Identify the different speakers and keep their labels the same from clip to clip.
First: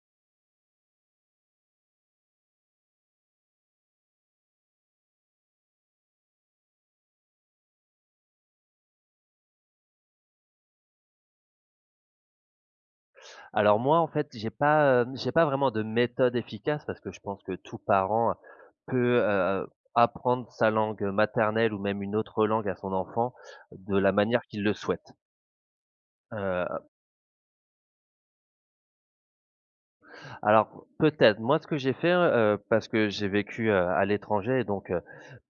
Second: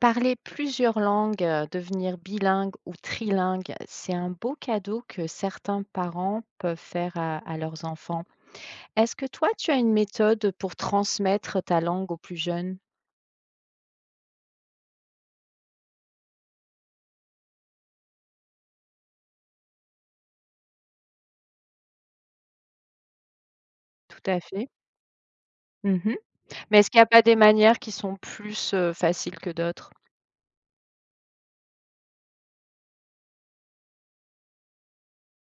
Speaker 1: Parler plusieurs langues, devenir bilingue ou trilingue, c'est un beau cadeau que certains parents peuvent faire à leurs enfants. Est-ce que toi, tu as une méthode pour transmettre ta langue aux plus jeunes?
Speaker 2: Alors moi, en fait, j'ai pas vraiment de méthode efficace parce que je pense que tout parent peut, apprendre sa langue maternelle ou même une autre langue à son enfant de la
Speaker 1: Tout à
Speaker 2: manière qu'il
Speaker 1: fait.
Speaker 2: le souhaite.
Speaker 1: Mmh. Mais
Speaker 2: Heu,
Speaker 1: est-ce qu'il n'y a pas des manières qui sont plus, faciles que d'autres?
Speaker 2: alors peut-être, moi ce que j'ai fait, parce que j'ai vécu, à l'étranger, et donc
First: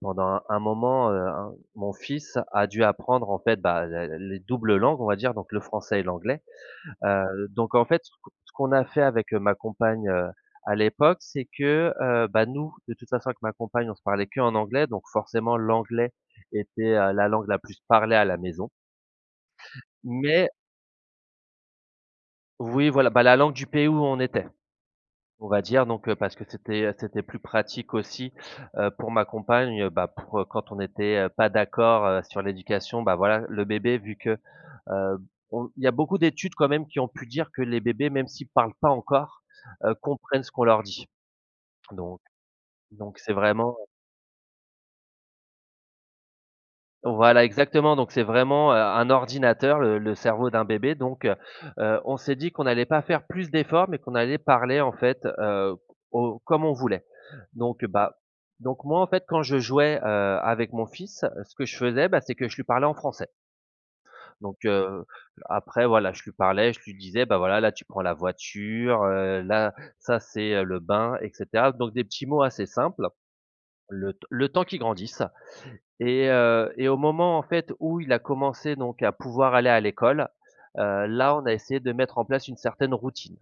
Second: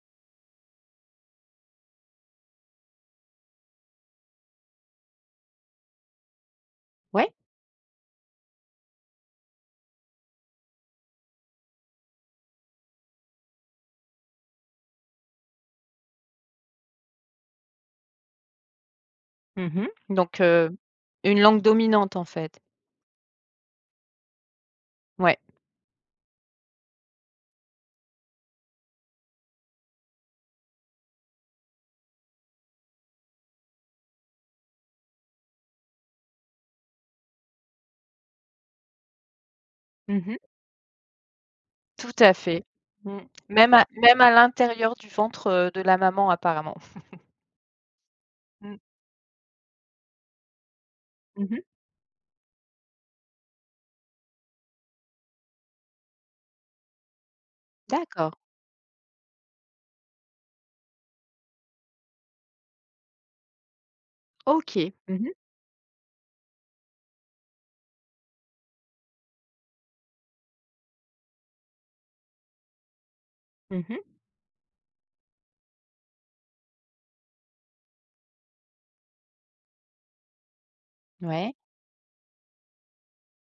Speaker 2: pendant un moment, un mon fils a dû apprendre en fait, bah, la les doubles langues, on va dire, donc le français et l'anglais.
Speaker 1: Ouais.
Speaker 2: Donc en fait, ce qu'on a fait avec, ma compagne, à l'époque, c'est que, bah, nous, de toute façon, avec ma compagne, on se parlait qu'en anglais, donc forcément l'anglais était, la langue la plus parlée à la maison.
Speaker 1: Mmh. Donc
Speaker 2: Mais
Speaker 1: une langue dominante, en fait.
Speaker 2: oui, voilà, bah, la langue du pays où on était,
Speaker 1: Ouais.
Speaker 2: on va dire, donc parce que c'était plus pratique aussi, pour ma compagne, bah, pour, quand on était, pas d'accord, sur l'éducation, bah, voilà, le bébé vu que Heu, on il y a beaucoup d'études quand même qui ont pu dire que les bébés, même s'ils parlent pas encore,
Speaker 1: Mmh.
Speaker 2: comprennent ce qu'on leur dit.
Speaker 1: Tout
Speaker 2: Donc
Speaker 1: à fait.
Speaker 2: donc
Speaker 1: Mmh.
Speaker 2: c'est
Speaker 1: Même
Speaker 2: vraiment
Speaker 1: à même à l'intérieur du ventre, de la maman apparemment.
Speaker 2: Voilà, exactement, donc c'est vraiment,
Speaker 1: Mmh.
Speaker 2: un ordinateur, le cerveau d'un bébé. Donc
Speaker 1: Mmh.
Speaker 2: on s'est dit qu'on allait pas faire plus d'efforts, mais qu'on allait parler en fait, au comme on voulait. Donc bah
Speaker 1: D'accord.
Speaker 2: donc moi en fait quand je jouais, avec mon fils, ce que je faisais, bah, c'est que je lui parlais en français. Donc
Speaker 1: OK.
Speaker 2: heu,
Speaker 1: Mmh.
Speaker 2: après voilà, je lui parlais, je lui disais: «Bah, voilà, là, tu prends la voiture, là, ça, c'est, le bain» et cetera. Donc des petits mots assez simples,
Speaker 1: Mmh mh.
Speaker 2: le temps qu'il grandisse et au moment, en fait, où il a commencé donc à pouvoir aller à l'école, là, on a
Speaker 1: Ouais,
Speaker 2: essayé de mettre en place une certaine routine.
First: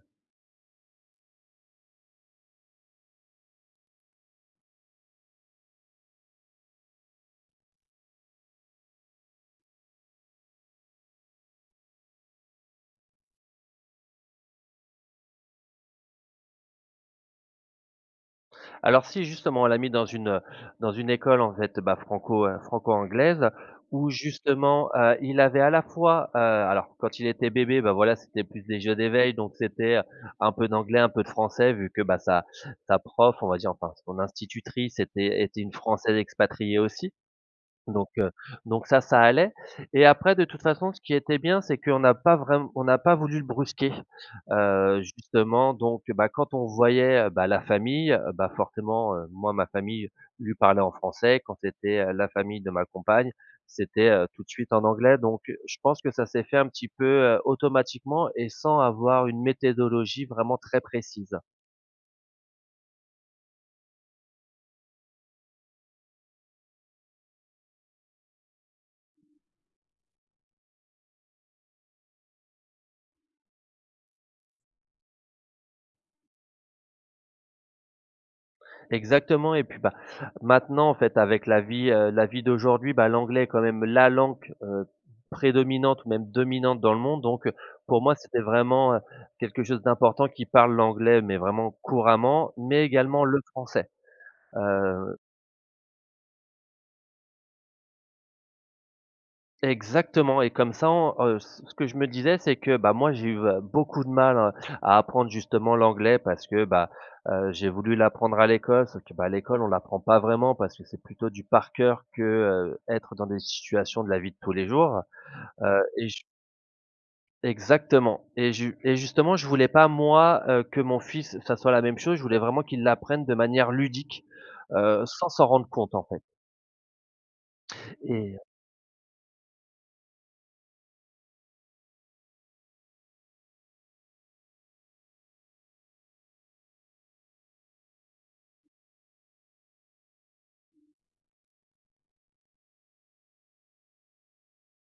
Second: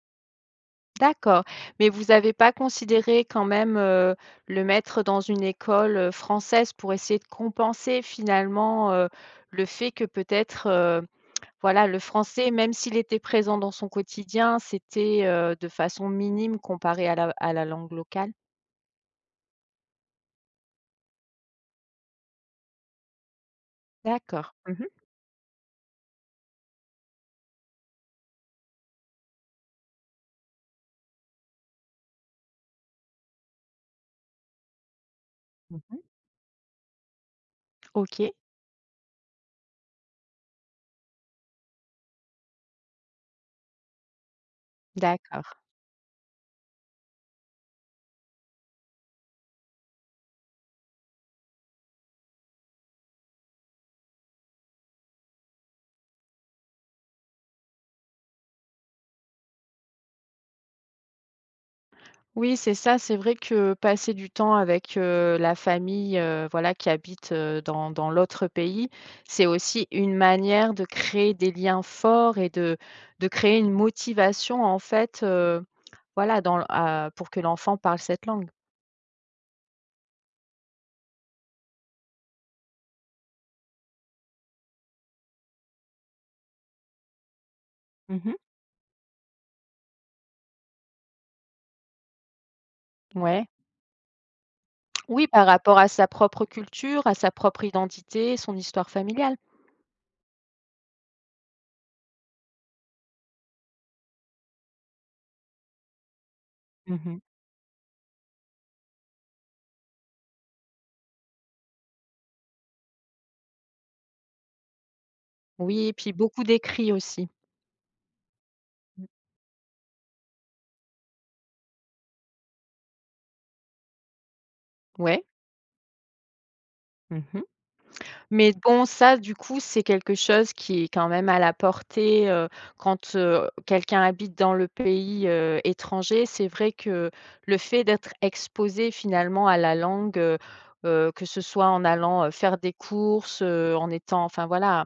Speaker 1: d'accord. Mais vous avez pas considéré quand même, le mettre dans une école, française pour essayer de compenser finalement, le fait que peut-être, voilà, le français, même s'il était présent dans son quotidien, c'était, de façon minime comparé à la langue locale?
Speaker 2: Alors si, justement, on l'a mis dans une école, en fait, bah, franco-anglaise, où
Speaker 1: D'accord. Mmh mh.
Speaker 2: justement, il avait à la fois, alors quand il était bébé, bah, voilà, c'était plus des jeux d'éveil donc c'était, un peu d'anglais, un peu de français vu que, bah, sa prof, on va dire, enfin, son institutrice était une
Speaker 1: Mmh mh.
Speaker 2: Française expatriée aussi. Donc heu,
Speaker 1: OK,
Speaker 2: donc ça, ça allait, et après de toute façon, ce qui était bien, c'est qu'on n'a pas voulu le brusquer,
Speaker 1: d'accord.
Speaker 2: justement. Donc bah, quand on voyait, bah, la famille, bah, forcément, moi, ma famille lui parlait en français. Quand c'était, la famille de ma compagne, c'était, tout de suite en anglais, donc je pense que ça s'est fait un petit peu, automatiquement et sans avoir une méthodologie vraiment très précise.
Speaker 1: Oui, c'est ça. C'est vrai que passer du temps avec, la famille, voilà, qui habite, dans l'autre pays, c'est aussi une manière de créer des liens forts et de créer une motivation, en fait, voilà, dans l à pour que l'enfant parle cette langue.
Speaker 2: Exactement, et puis, bah, maintenant en fait avec la vie d'aujourd'hui, bah, l'anglais est quand même la langue, prédominante ou même dominante dans le monde. Donc, pour moi
Speaker 1: Mmh.
Speaker 2: c'était vraiment, quelque chose d'important qui parle l'anglais mais vraiment couramment, mais également le
Speaker 1: Ouais.
Speaker 2: français. Heu
Speaker 1: Oui, par rapport à sa propre culture, à sa propre identité, son histoire familiale.
Speaker 2: Exactement, et comme ça, on ce que je me disais, c'est que, bah, moi, j'ai eu, beaucoup de mal, à apprendre justement l'anglais parce que, bah,
Speaker 1: Mmh mh.
Speaker 2: j'ai voulu l'apprendre à l'école, sauf que, bah, à l'école, on l'apprend pas vraiment parce que c'est plutôt du par cœur que, être dans des situations de la vie de tous les jours,
Speaker 1: Oui, et
Speaker 2: et
Speaker 1: puis
Speaker 2: j
Speaker 1: beaucoup d'écrits aussi.
Speaker 2: exactement et
Speaker 1: Mmh.
Speaker 2: justement, je voulais pas moi, que mon fils, ça soit la même chose. Je voulais vraiment qu'il l'apprenne de manière ludique,
Speaker 1: Ouais.
Speaker 2: sans s'en rendre compte, en fait.
Speaker 1: Mmh.
Speaker 2: et
Speaker 1: Mais bon, ça, du coup, c'est quelque chose qui est quand même à la portée, quand, quelqu'un habite dans le pays, étranger. C'est vrai que le fait d'être exposé finalement à la langue, que ce soit en allant, faire des courses, en étant enfin voilà,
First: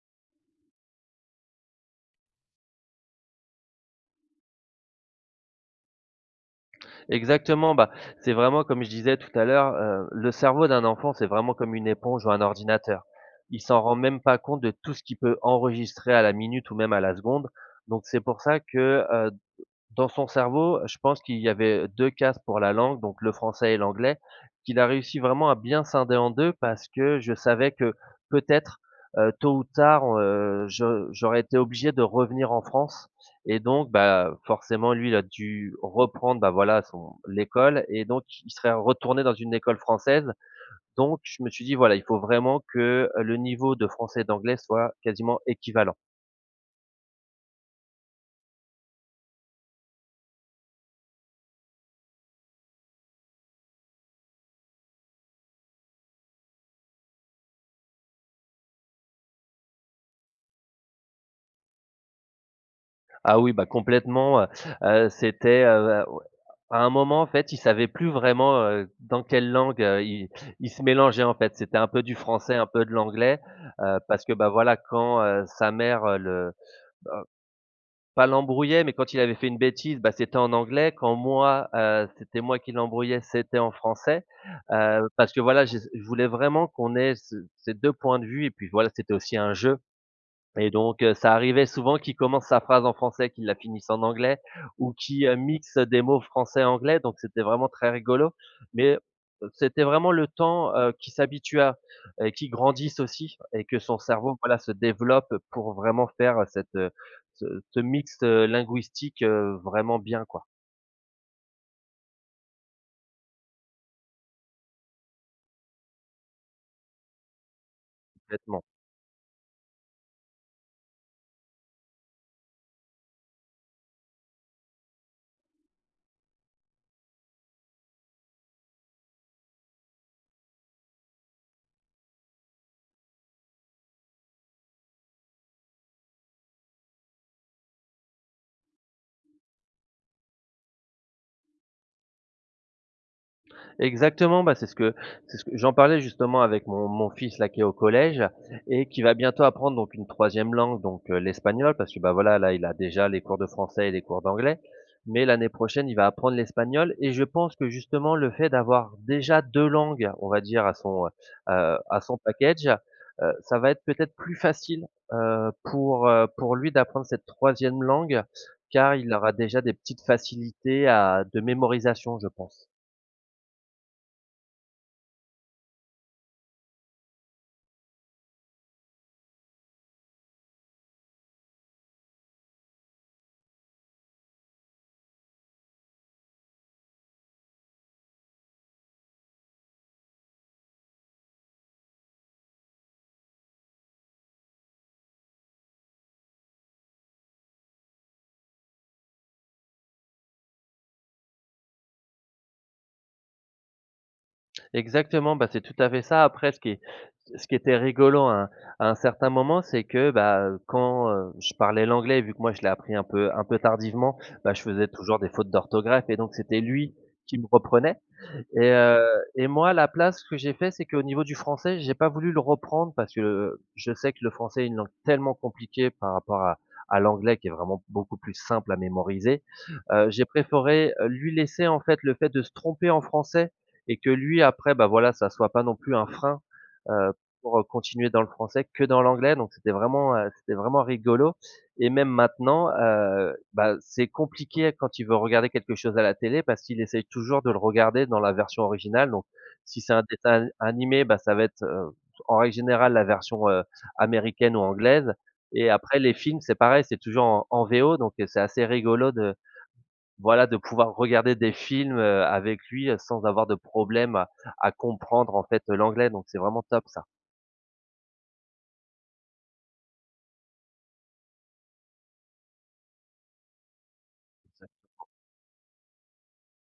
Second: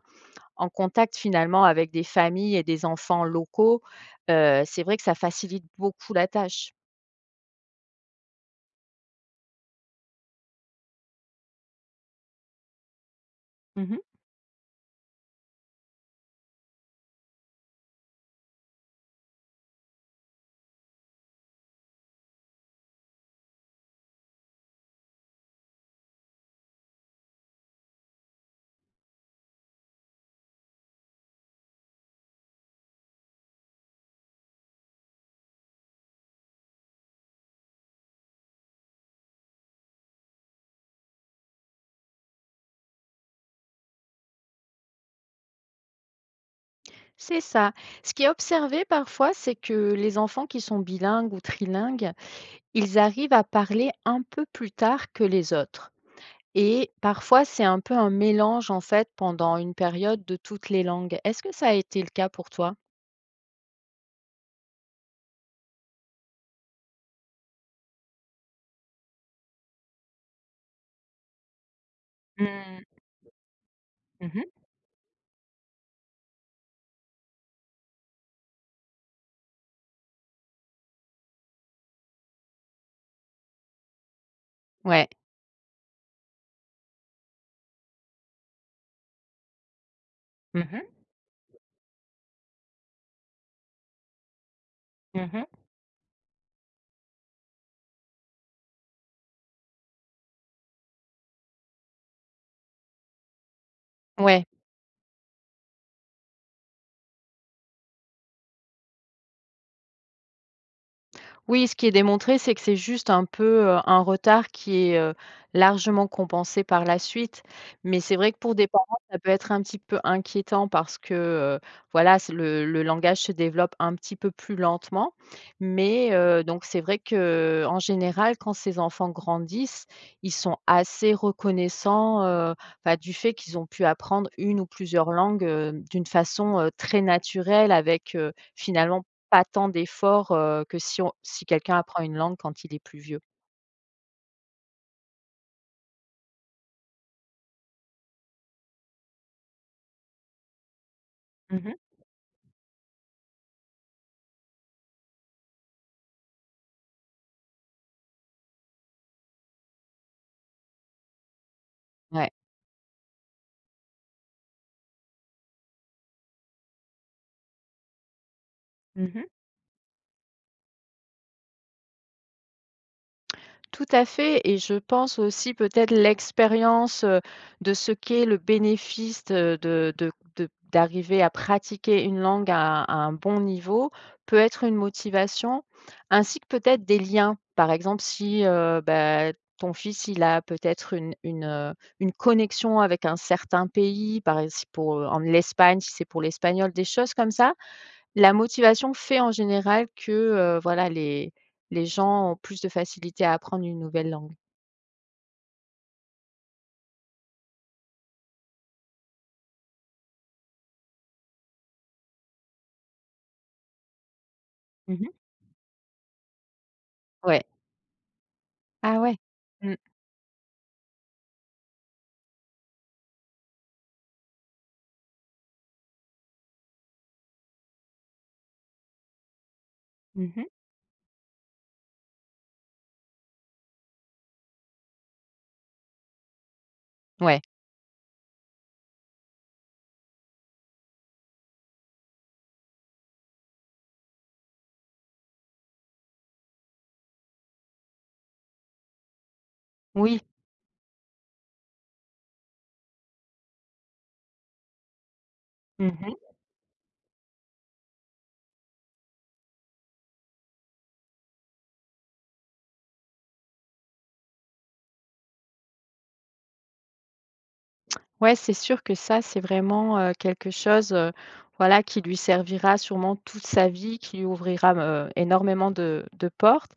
Speaker 1: en contact finalement avec des familles et des enfants locaux, c'est vrai que ça facilite beaucoup la tâche.
Speaker 2: Exactement, bah, c'est vraiment comme je disais tout à l'heure, le cerveau d'un enfant, c'est vraiment comme une éponge ou un ordinateur. Il s'en rend
Speaker 1: Mmh.
Speaker 2: même pas compte de tout ce qu'il peut enregistrer à la minute ou même à la seconde. Donc c'est pour ça que, dans son cerveau, je pense qu'il y avait 2 cases pour la langue, donc le français et l'anglais, qu'il a réussi vraiment à bien scinder en 2 parce que je savais que peut-être, tôt ou tard, je j'aurais été obligé de revenir en France et donc bah, forcément lui, il a dû reprendre, bah, voilà son l'école, et donc il serait retourné dans une école française. Donc je me suis dit: «Voilà, il faut vraiment que le niveau de français et d'anglais soit quasiment équivalent».
Speaker 1: C'est ça. Ce qui est observé parfois, c'est que les enfants qui sont bilingues ou trilingues, ils arrivent à parler un peu plus tard que les autres et parfois c'est un peu un mélange en fait pendant une période de toutes les langues. Est-ce que ça a été le cas pour toi?
Speaker 2: Ah oui, bah, complètement. C'était, ouais, à un moment, en fait, ils savaient plus vraiment, dans quelle langue, ils se mélangeaient, en fait. C'était un peu du français, un peu
Speaker 1: Mmh.
Speaker 2: de l'anglais, parce que,
Speaker 1: Mmh.
Speaker 2: bah, voilà, quand, sa mère, le pas l'embrouillait, mais quand il avait fait une bêtise, bah, c'était en anglais. Quand moi, c'était moi qui l'embrouillais, c'était en français,
Speaker 1: Ouais.
Speaker 2: parce que, voilà, je voulais vraiment qu'on ait ce ces 2 points de vue et puis, voilà, c'était aussi un jeu.
Speaker 1: Mmh
Speaker 2: Et
Speaker 1: mh.
Speaker 2: donc, ça arrivait souvent qu'il commence sa phrase en français, qu'il la finisse en anglais ou qu'il,
Speaker 1: Mmh.
Speaker 2: mixe des mots français-anglais, donc c'était vraiment très rigolo. Mais, c'était vraiment le temps, qu'il s'habitue à et qu'il grandisse aussi et que son cerveau,
Speaker 1: Ouais.
Speaker 2: voilà, se développe pour vraiment faire, cette, ce ce mixte, linguistique, vraiment bien, quoi,
Speaker 1: Oui, ce qui est démontré, c'est que c'est juste un peu, un retard qui est, largement compensé par la suite. Mais c'est vrai que pour
Speaker 2: complètement.
Speaker 1: des parents, ça peut être un petit peu inquiétant parce que, voilà, c'est le langage se développe un petit peu plus lentement. Mais, donc c'est vrai que en général, quand ces enfants grandissent, ils sont assez reconnaissants, bah, du fait qu'ils ont pu apprendre une ou plusieurs langues, d'une façon, très naturelle avec, finalement pas tant d'efforts, que si quelqu'un apprend une langue quand il est plus vieux.
Speaker 2: Exactement, bah, c'est ce que j'en parlais justement avec mon fils là qui est au collège et qui va bientôt apprendre donc une troisième langue, donc
Speaker 1: Mmh.
Speaker 2: l'espagnol, parce que, bah, voilà, là, il a déjà les cours de français et les cours d'anglais. Mais l'année prochaine, il va apprendre l'espagnol, et je pense que justement le fait d'avoir déjà 2 langues, on va dire, à son
Speaker 1: Ouais.
Speaker 2: package, ça va être peut-être plus facile, pour lui d'apprendre cette troisième langue car il
Speaker 1: Mmh.
Speaker 2: aura déjà des petites facilités à de mémorisation, je pense.
Speaker 1: Tout à fait et je pense aussi peut-être l'expérience, de ce qu'est le bénéfice de d'arriver à pratiquer une langue à un bon niveau peut être une motivation, ainsi que peut-être des liens. Par exemple, si, bah, ton fils, il a peut-être une connexion avec un certain pays, par exemple pour, en l'Espagne, si c'est pour l'espagnol, des choses comme ça. La motivation fait en général que, voilà les gens ont plus de facilité à apprendre une nouvelle langue.
Speaker 2: Exactement, bah, c'est tout à fait ça. Après ce qui était rigolo à un certain moment, c'est que, bah, quand, je parlais l'anglais, vu que moi je l'ai appris un peu tardivement, bah, je faisais
Speaker 1: Mmh.
Speaker 2: toujours des fautes d'orthographe et donc c'était lui qui
Speaker 1: Ouais.
Speaker 2: me reprenait, et
Speaker 1: Ah
Speaker 2: heu
Speaker 1: ouais.
Speaker 2: et moi, à
Speaker 1: Mmh.
Speaker 2: la place, ce que j'ai fait, c'est qu'au niveau du français, j'ai pas voulu le reprendre parce que, je sais que le français est une langue tellement compliquée par rapport à l'anglais qui est vraiment beaucoup plus simple à mémoriser. J'ai
Speaker 1: Mmh.
Speaker 2: préféré, lui laisser, en fait, le fait de se tromper en français et que lui, après, bah, voilà, ça soit pas non plus un frein, heu,
Speaker 1: Ouais.
Speaker 2: pour, continuer dans le français que dans l'anglais. Donc c'était vraiment rigolo. Et même maintenant, bah, c'est compliqué quand il veut regarder quelque chose à la télé parce qu'il essaye toujours de le regarder dans la version originale. Donc si c'est un
Speaker 1: Oui.
Speaker 2: dessin animé, bah, ça va être, en règle générale la version, américaine ou anglaise, et après les
Speaker 1: Mmh.
Speaker 2: films, c'est pareil, c'est toujours en VO donc c'est assez rigolo de voilà, de pouvoir regarder des films, avec lui, sans avoir de problème à comprendre en fait l'anglais, donc c'est vraiment top ça.
Speaker 1: Ouais, c'est sûr que ça, c'est vraiment, quelque chose, voilà, qui lui servira sûrement toute sa vie, qui lui ouvrira, énormément de portes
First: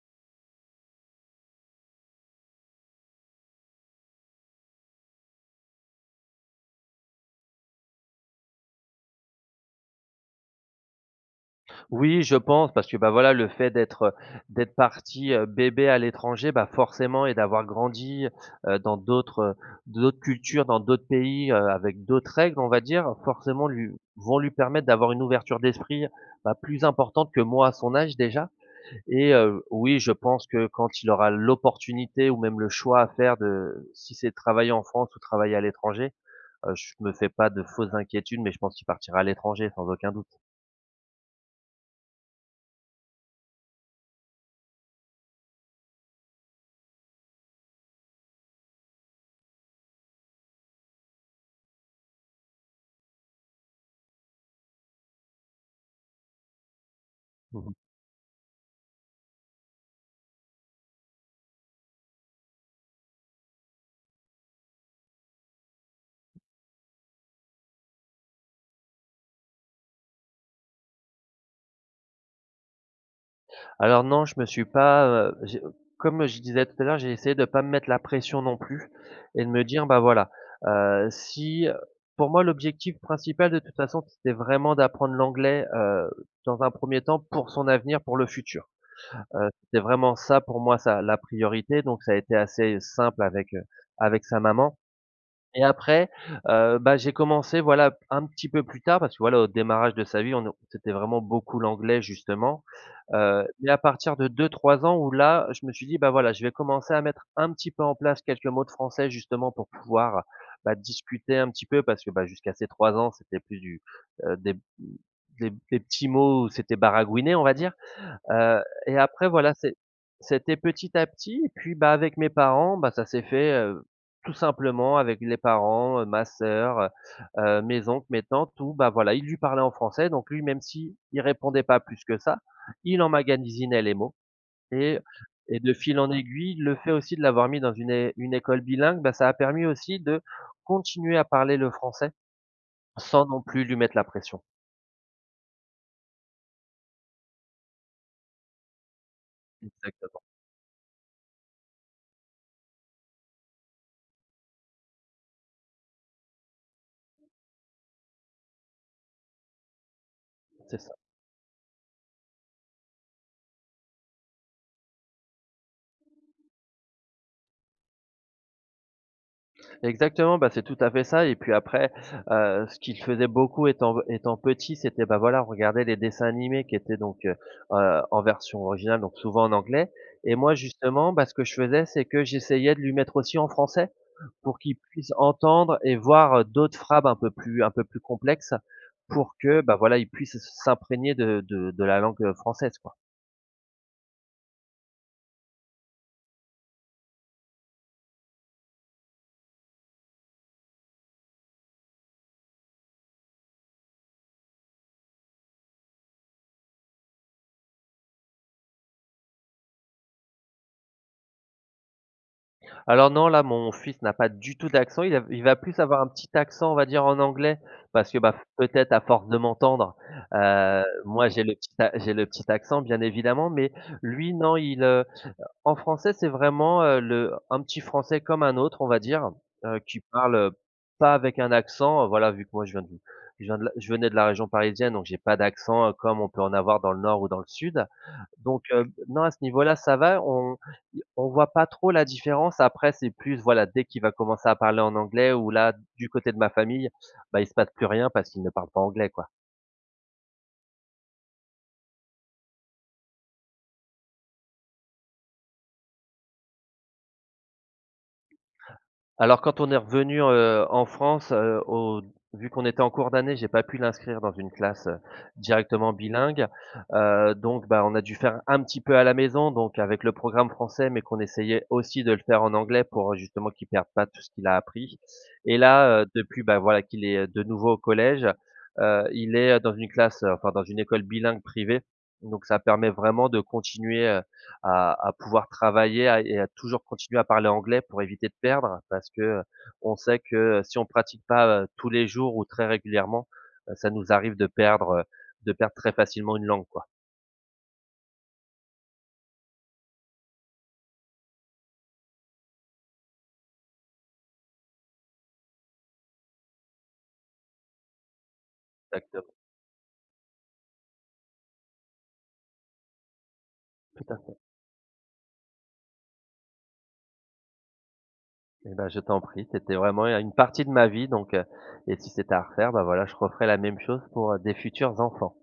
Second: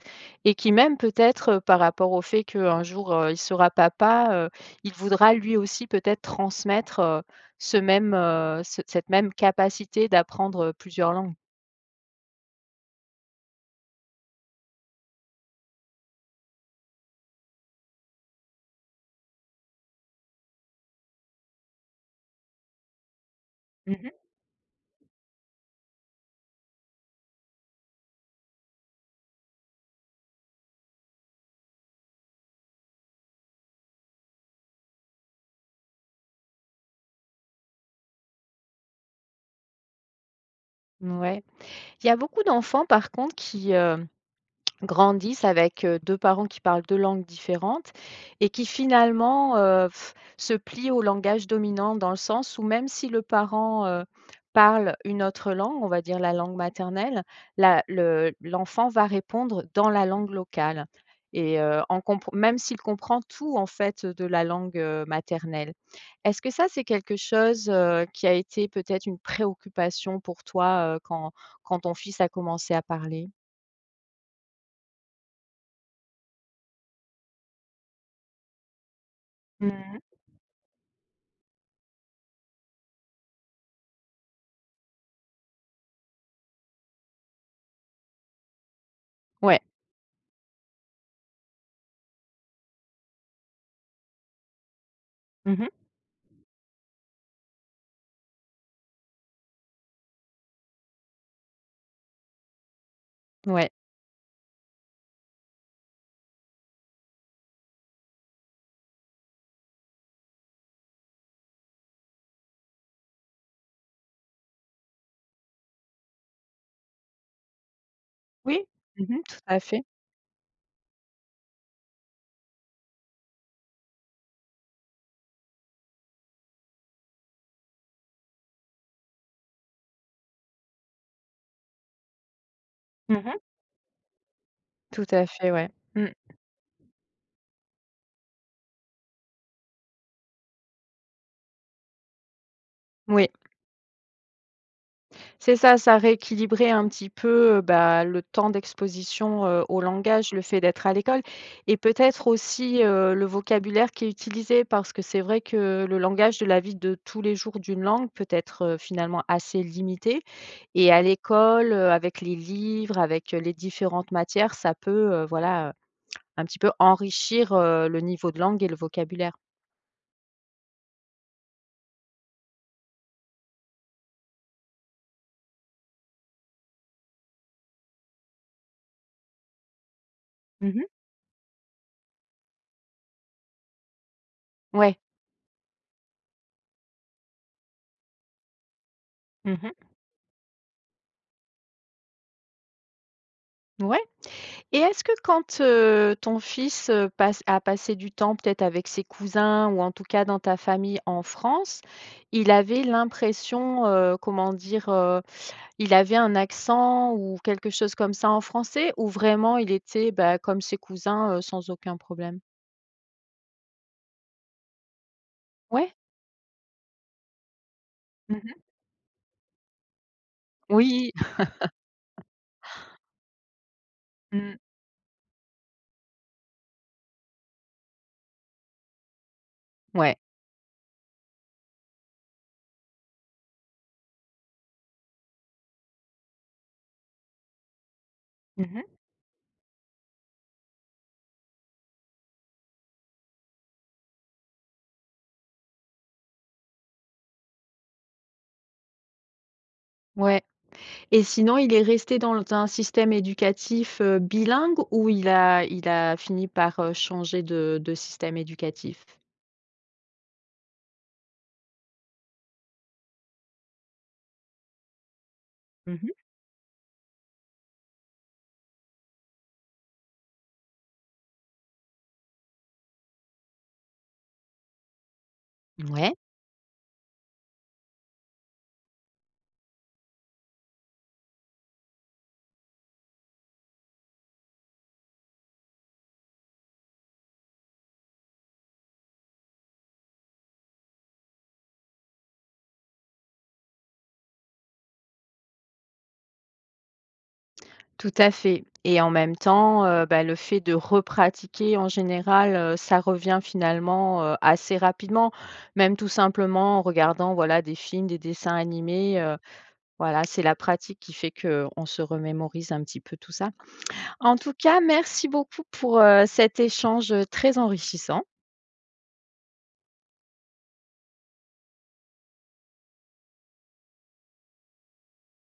Speaker 1: et qui même peut-être, par rapport au fait qu'un jour, il sera papa, il voudra lui aussi peut-être transmettre, ce même, ce cette même capacité d'apprendre, plusieurs langues.
Speaker 2: Oui, je pense parce que, bah, voilà, le fait d'être parti, bébé à l'étranger, bah, forcément, et d'avoir grandi, dans d'autres cultures, dans d'autres pays, avec d'autres règles, on va dire, forcément lui
Speaker 1: Mmh mh.
Speaker 2: vont lui permettre d'avoir une ouverture d'esprit, bah, plus importante que moi à son âge déjà. Et oui, je pense que quand il aura l'opportunité ou même le choix à faire de si c'est de travailler en France ou travailler à l'étranger, je me fais pas de fausses inquiétudes, mais je pense qu'il partira à l'étranger sans aucun doute.
Speaker 1: Il y a beaucoup d'enfants par contre qui, grandissent avec, 2 parents qui parlent 2 langues différentes et qui finalement, se plient au langage dominant dans le sens où même si le parent, parle une autre langue, on va dire la langue maternelle, la le l'enfant va répondre dans la langue locale et en compr même s'il comprend tout en fait de la langue, maternelle. Est-ce que ça, c'est quelque chose, qui a été peut-être une préoccupation pour toi, quand ton fils a commencé à parler?
Speaker 2: Alors non, je me suis pas, j'ai comme je disais tout à l'heure, j'ai essayé de pas me mettre la pression non plus et de me dire: «Bah,
Speaker 1: Mmh.
Speaker 2: voilà, si», pour moi, l'objectif principal de toute façon, c'était vraiment d'apprendre l'anglais, dans un premier temps pour son avenir, pour le futur.
Speaker 1: Ouais.
Speaker 2: C'était vraiment ça pour moi, ça la priorité, donc ça a été assez simple avec, avec sa maman
Speaker 1: Mmh
Speaker 2: et
Speaker 1: mh.
Speaker 2: après, j'ai commencé, voilà, un petit peu plus tard parce que, voilà, au démarrage de sa vie, on ne c'était vraiment beaucoup l'anglais justement. Mais
Speaker 1: Ouais.
Speaker 2: à partir de 2 3 ans où là, je me suis dit: «Bah, voilà, je vais commencer à mettre un petit peu en place quelques mots de français» justement pour pouvoir, bah, discuter un petit peu parce que, bah, jusqu'à ces 3 ans, c'était plus du, heu, des des petits mots où c'était baragouiné, on va dire. Heu
Speaker 1: Oui.
Speaker 2: et
Speaker 1: Mmh mh,
Speaker 2: après
Speaker 1: tout
Speaker 2: voilà,
Speaker 1: à
Speaker 2: c'est
Speaker 1: fait.
Speaker 2: c'était petit à petit et puis, bah, avec mes parents, bah, ça s'est fait, tout simplement avec les parents, ma sœur, mes oncles, mes tantes où, bah, voilà, ils lui parlaient en français donc lui, même s'il répondait pas plus que ça, il
Speaker 1: Mmh mh.
Speaker 2: emmagasinait les mots et
Speaker 1: Tout à fait,
Speaker 2: et
Speaker 1: ouais.
Speaker 2: de fil
Speaker 1: Mmh.
Speaker 2: en aiguille, le fait aussi de l'avoir mis dans une é une école bilingue, bah, ça a permis aussi de continuer à parler le français sans
Speaker 1: Oui,
Speaker 2: non plus lui mettre la pression.
Speaker 1: c'est ça, ça rééquilibrait un petit peu, bah, le temps d'exposition, au
Speaker 2: Exactement,
Speaker 1: langage, le fait d'être à l'école et peut-être aussi, le vocabulaire qui est utilisé parce que c'est vrai que le langage de la vie de tous les jours d'une langue peut être, finalement assez limité
Speaker 2: c'est
Speaker 1: et
Speaker 2: ça.
Speaker 1: à l'école, avec les livres, avec, les différentes matières, ça peut, voilà, un petit peu enrichir, le niveau de langue et le vocabulaire.
Speaker 2: Exactement, bah, c'est tout à fait ça et puis après, ce qu'il faisait beaucoup étant petit, c'était, bah, voilà, regarder les dessins animés qui étaient donc, en version originale, donc souvent en anglais et moi
Speaker 1: Mmh mh.
Speaker 2: justement, bah, ce que je faisais, c'est que j'essayais de lui mettre aussi en français pour qu'il
Speaker 1: Ouais.
Speaker 2: puisse entendre et voir, d'autres phrases un peu plus complexes pour
Speaker 1: Mmh
Speaker 2: que,
Speaker 1: mh.
Speaker 2: bah, voilà, il puisse s'imprégner de la langue, française, quoi.
Speaker 1: Ouais, et est-ce que quand, ton fils, passe a passé du temps peut-être avec ses cousins ou en tout cas dans ta famille en France, il avait l'impression, comment dire, il avait un accent ou quelque chose comme ça en français ou vraiment il était, bah, comme ses cousins, sans aucun problème?
Speaker 2: Alors non, là, mon fils n'a pas du tout d'accent. Il va plus
Speaker 1: Ouais?
Speaker 2: avoir un petit accent, on va dire, en anglais parce que, bah,
Speaker 1: Mmh.
Speaker 2: peut-être à force de m'entendre,
Speaker 1: Oui.
Speaker 2: moi, j'ai le petit accent, bien évidemment, mais lui, non,
Speaker 1: Mmh.
Speaker 2: en français, c'est vraiment, le un petit français comme un autre, on va dire, qui
Speaker 1: Ouais.
Speaker 2: parle, pas avec un accent. Voilà, vu que moi, je venais de la région parisienne, donc j'ai pas d'accent, comme on peut en avoir dans le nord ou dans le sud. Donc,
Speaker 1: Mmh.
Speaker 2: non, à ce niveau-là, ça va. On voit pas trop la différence. Après, c'est plus, voilà, dès qu'il va commencer à parler en anglais, ou là, du côté de ma famille, bah, il se passe plus rien parce qu'il ne parle pas anglais, quoi.
Speaker 1: Ouais. Et sinon, il est resté dans un système éducatif, bilingue ou il a fini par, changer de système éducatif?
Speaker 2: Alors quand on est revenu, en France, au vu qu'on était en cours d'année, j'ai pas pu l'inscrire dans une classe, directement
Speaker 1: Mmh.
Speaker 2: bilingue, donc bah, on a dû faire un petit peu à la maison, donc avec le programme français, mais qu'on essayait aussi de le faire en anglais pour, justement qu'il perde pas tout ce qu'il a appris et là,
Speaker 1: Ouais.
Speaker 2: depuis, bah, voilà qu'il est, de nouveau au collège, il est, dans une classe, enfin dans une école bilingue privée, donc ça permet vraiment de continuer, à pouvoir travailler à et à toujours continuer à parler anglais pour éviter de perdre parce que, on sait que si on pratique pas, tous les jours ou très régulièrement, ça nous arrive de perdre très facilement une langue, quoi.
Speaker 1: Tout à fait et en même temps, bah, le fait de repratiquer en général, ça revient finalement, assez rapidement. Même tout simplement en regardant, voilà, des films, des dessins animés,
Speaker 2: Exactement.
Speaker 1: voilà, c'est la pratique qui fait que on se remémorise un petit peu tout ça. En tout cas, merci beaucoup pour, cet échange, très enrichissant.
Speaker 2: Et ben je t'en prie, c'était vraiment une partie de ma vie donc, et si c'était à refaire, bah, voilà, je referais la même chose pour, des futurs enfants.